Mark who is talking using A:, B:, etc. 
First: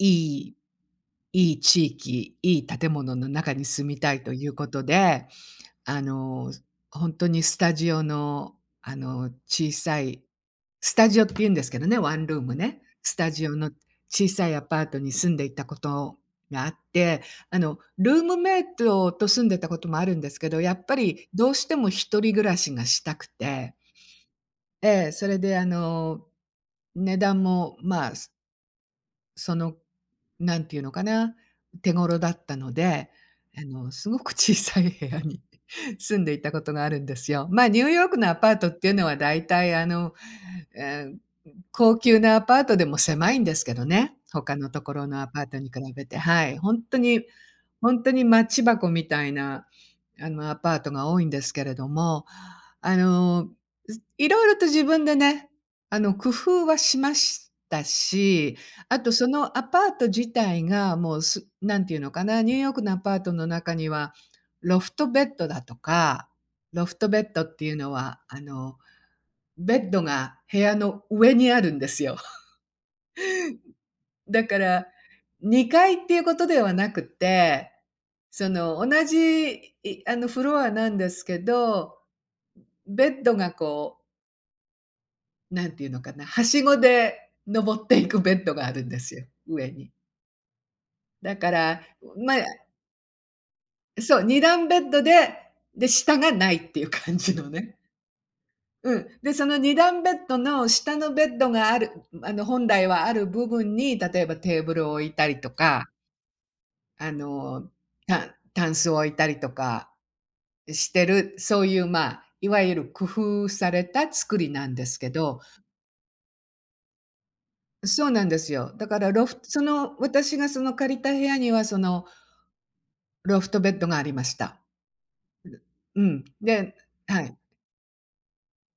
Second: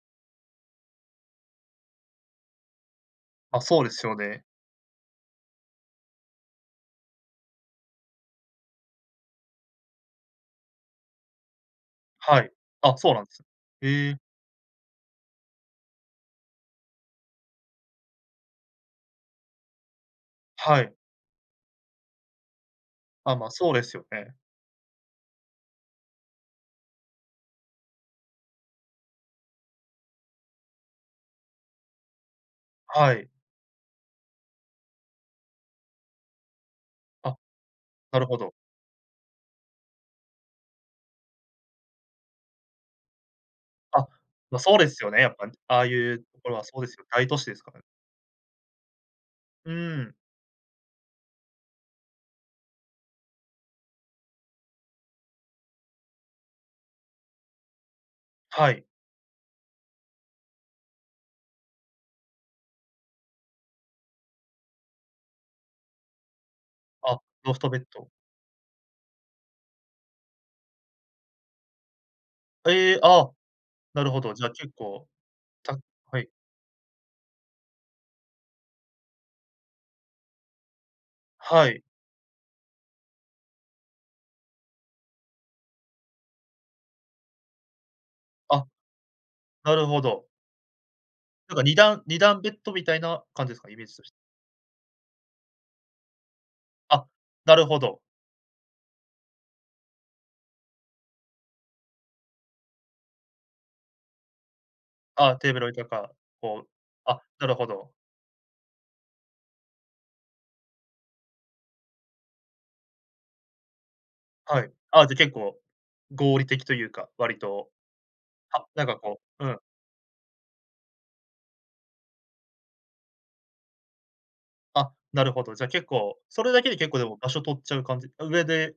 A: いいいい地域、いい建物の中
B: あ、
A: に
B: そう
A: 住
B: で
A: み
B: す
A: た
B: よ
A: いと
B: ね。
A: いうことで、あの、すほんとにスタジオの、あの、小さいスタジオって言うんですけどね、ワンル
B: は
A: ー
B: い。
A: ムね。
B: あ、そう
A: ス
B: なん
A: タ
B: です
A: ジオの
B: へえ。
A: 小さいアパートに住んでいたことがあって、あの、ルームメイトと住んでたこともあるんですけど、や
B: は
A: っ
B: い。
A: ぱりどうしても一人暮らしがしたく
B: あ、ま、そう
A: て
B: ですよね。
A: ええ、それであの、値段も、まあ、すその、なんていうのかな、手頃だったので、
B: はい。
A: あのすごく小さい部屋に住んでいたことがあるんです
B: あ、
A: よ。ま、ニューヨーク
B: なる
A: のア
B: ほ
A: パ
B: ど。
A: ートっていうのはだいたいあの、ええ、高級なアパートでも狭いんですけど
B: あ、
A: ね、他
B: ま、
A: の
B: そう
A: と
B: で
A: こ
B: す
A: ろ
B: よ
A: の
B: ね、
A: ア
B: やっ
A: パ
B: ぱ、
A: ー
B: ん、
A: トに
B: あ
A: 比
B: あい
A: べて、
B: うと
A: は
B: ころ
A: い、
B: は
A: ほ
B: そ
A: ん
B: うです
A: と
B: よ、
A: に、
B: 大都市ですから。
A: ほんとにマッチ箱みたいな、
B: うーん。
A: あの、アパートが多いんですけれども、あの、す色々と自分でね、あの、工夫はしましたし、
B: はい。
A: あとそのアパート自体がもうすなんて言うのかな、ニューヨークのアパートの中には、ロフトベッドだとかロフト
B: あ、
A: ベッドっ
B: ロフ
A: て
B: ト
A: いう
B: ベッ
A: の
B: ド。
A: はあのベッドが部屋の上にあるんですよ。
B: ええ、あ、なるほど、
A: だ
B: じゃあ
A: か
B: 結
A: ら、
B: 構、
A: に
B: た
A: かいってい
B: は
A: う
B: い。
A: ことではなくって、その、同じ、いあの、フロアなんですけ
B: はい。
A: ど、ベッドがこうなんて言うのかな、はしごで登っていくベッド
B: あ、
A: があるんですよ、上
B: なる
A: に。
B: ほど。
A: だか
B: なんか
A: ら、
B: にだんに
A: ん、
B: だ
A: ま、
B: ん
A: や
B: ベッドみたいな感じですか？イメージとし
A: そう、2段ベッドで、で、下がないっていう
B: あ、
A: 感じの
B: なる
A: ね。
B: ほど。
A: うん、で、その2段ベッドの下のベッドがあるんん、あの、本来はある部分に、例えばテーブルを置いた
B: あ、
A: りと
B: テーブルおいと
A: か
B: か、こう
A: あ
B: あ、なるほ
A: の、
B: ど。
A: た箪笥を置いたりとかしてる、そういう、ま、いわゆる工夫された作り
B: は
A: な
B: い。
A: んです
B: あ、
A: け
B: じゃあ結
A: ど
B: 構、合理的というか、割と、
A: そうなんです
B: は、
A: よ。
B: な
A: だ
B: んか
A: から
B: こ
A: ロフ
B: うう
A: ト
B: ん。
A: その、私がその借りた部屋にはそのロフトベッドがありました。
B: あ、なるほど、じゃ結
A: う
B: 構
A: ん、
B: それだけ
A: で
B: で結構でも
A: は
B: 場
A: い。
B: 所取っちゃう感じあ、上で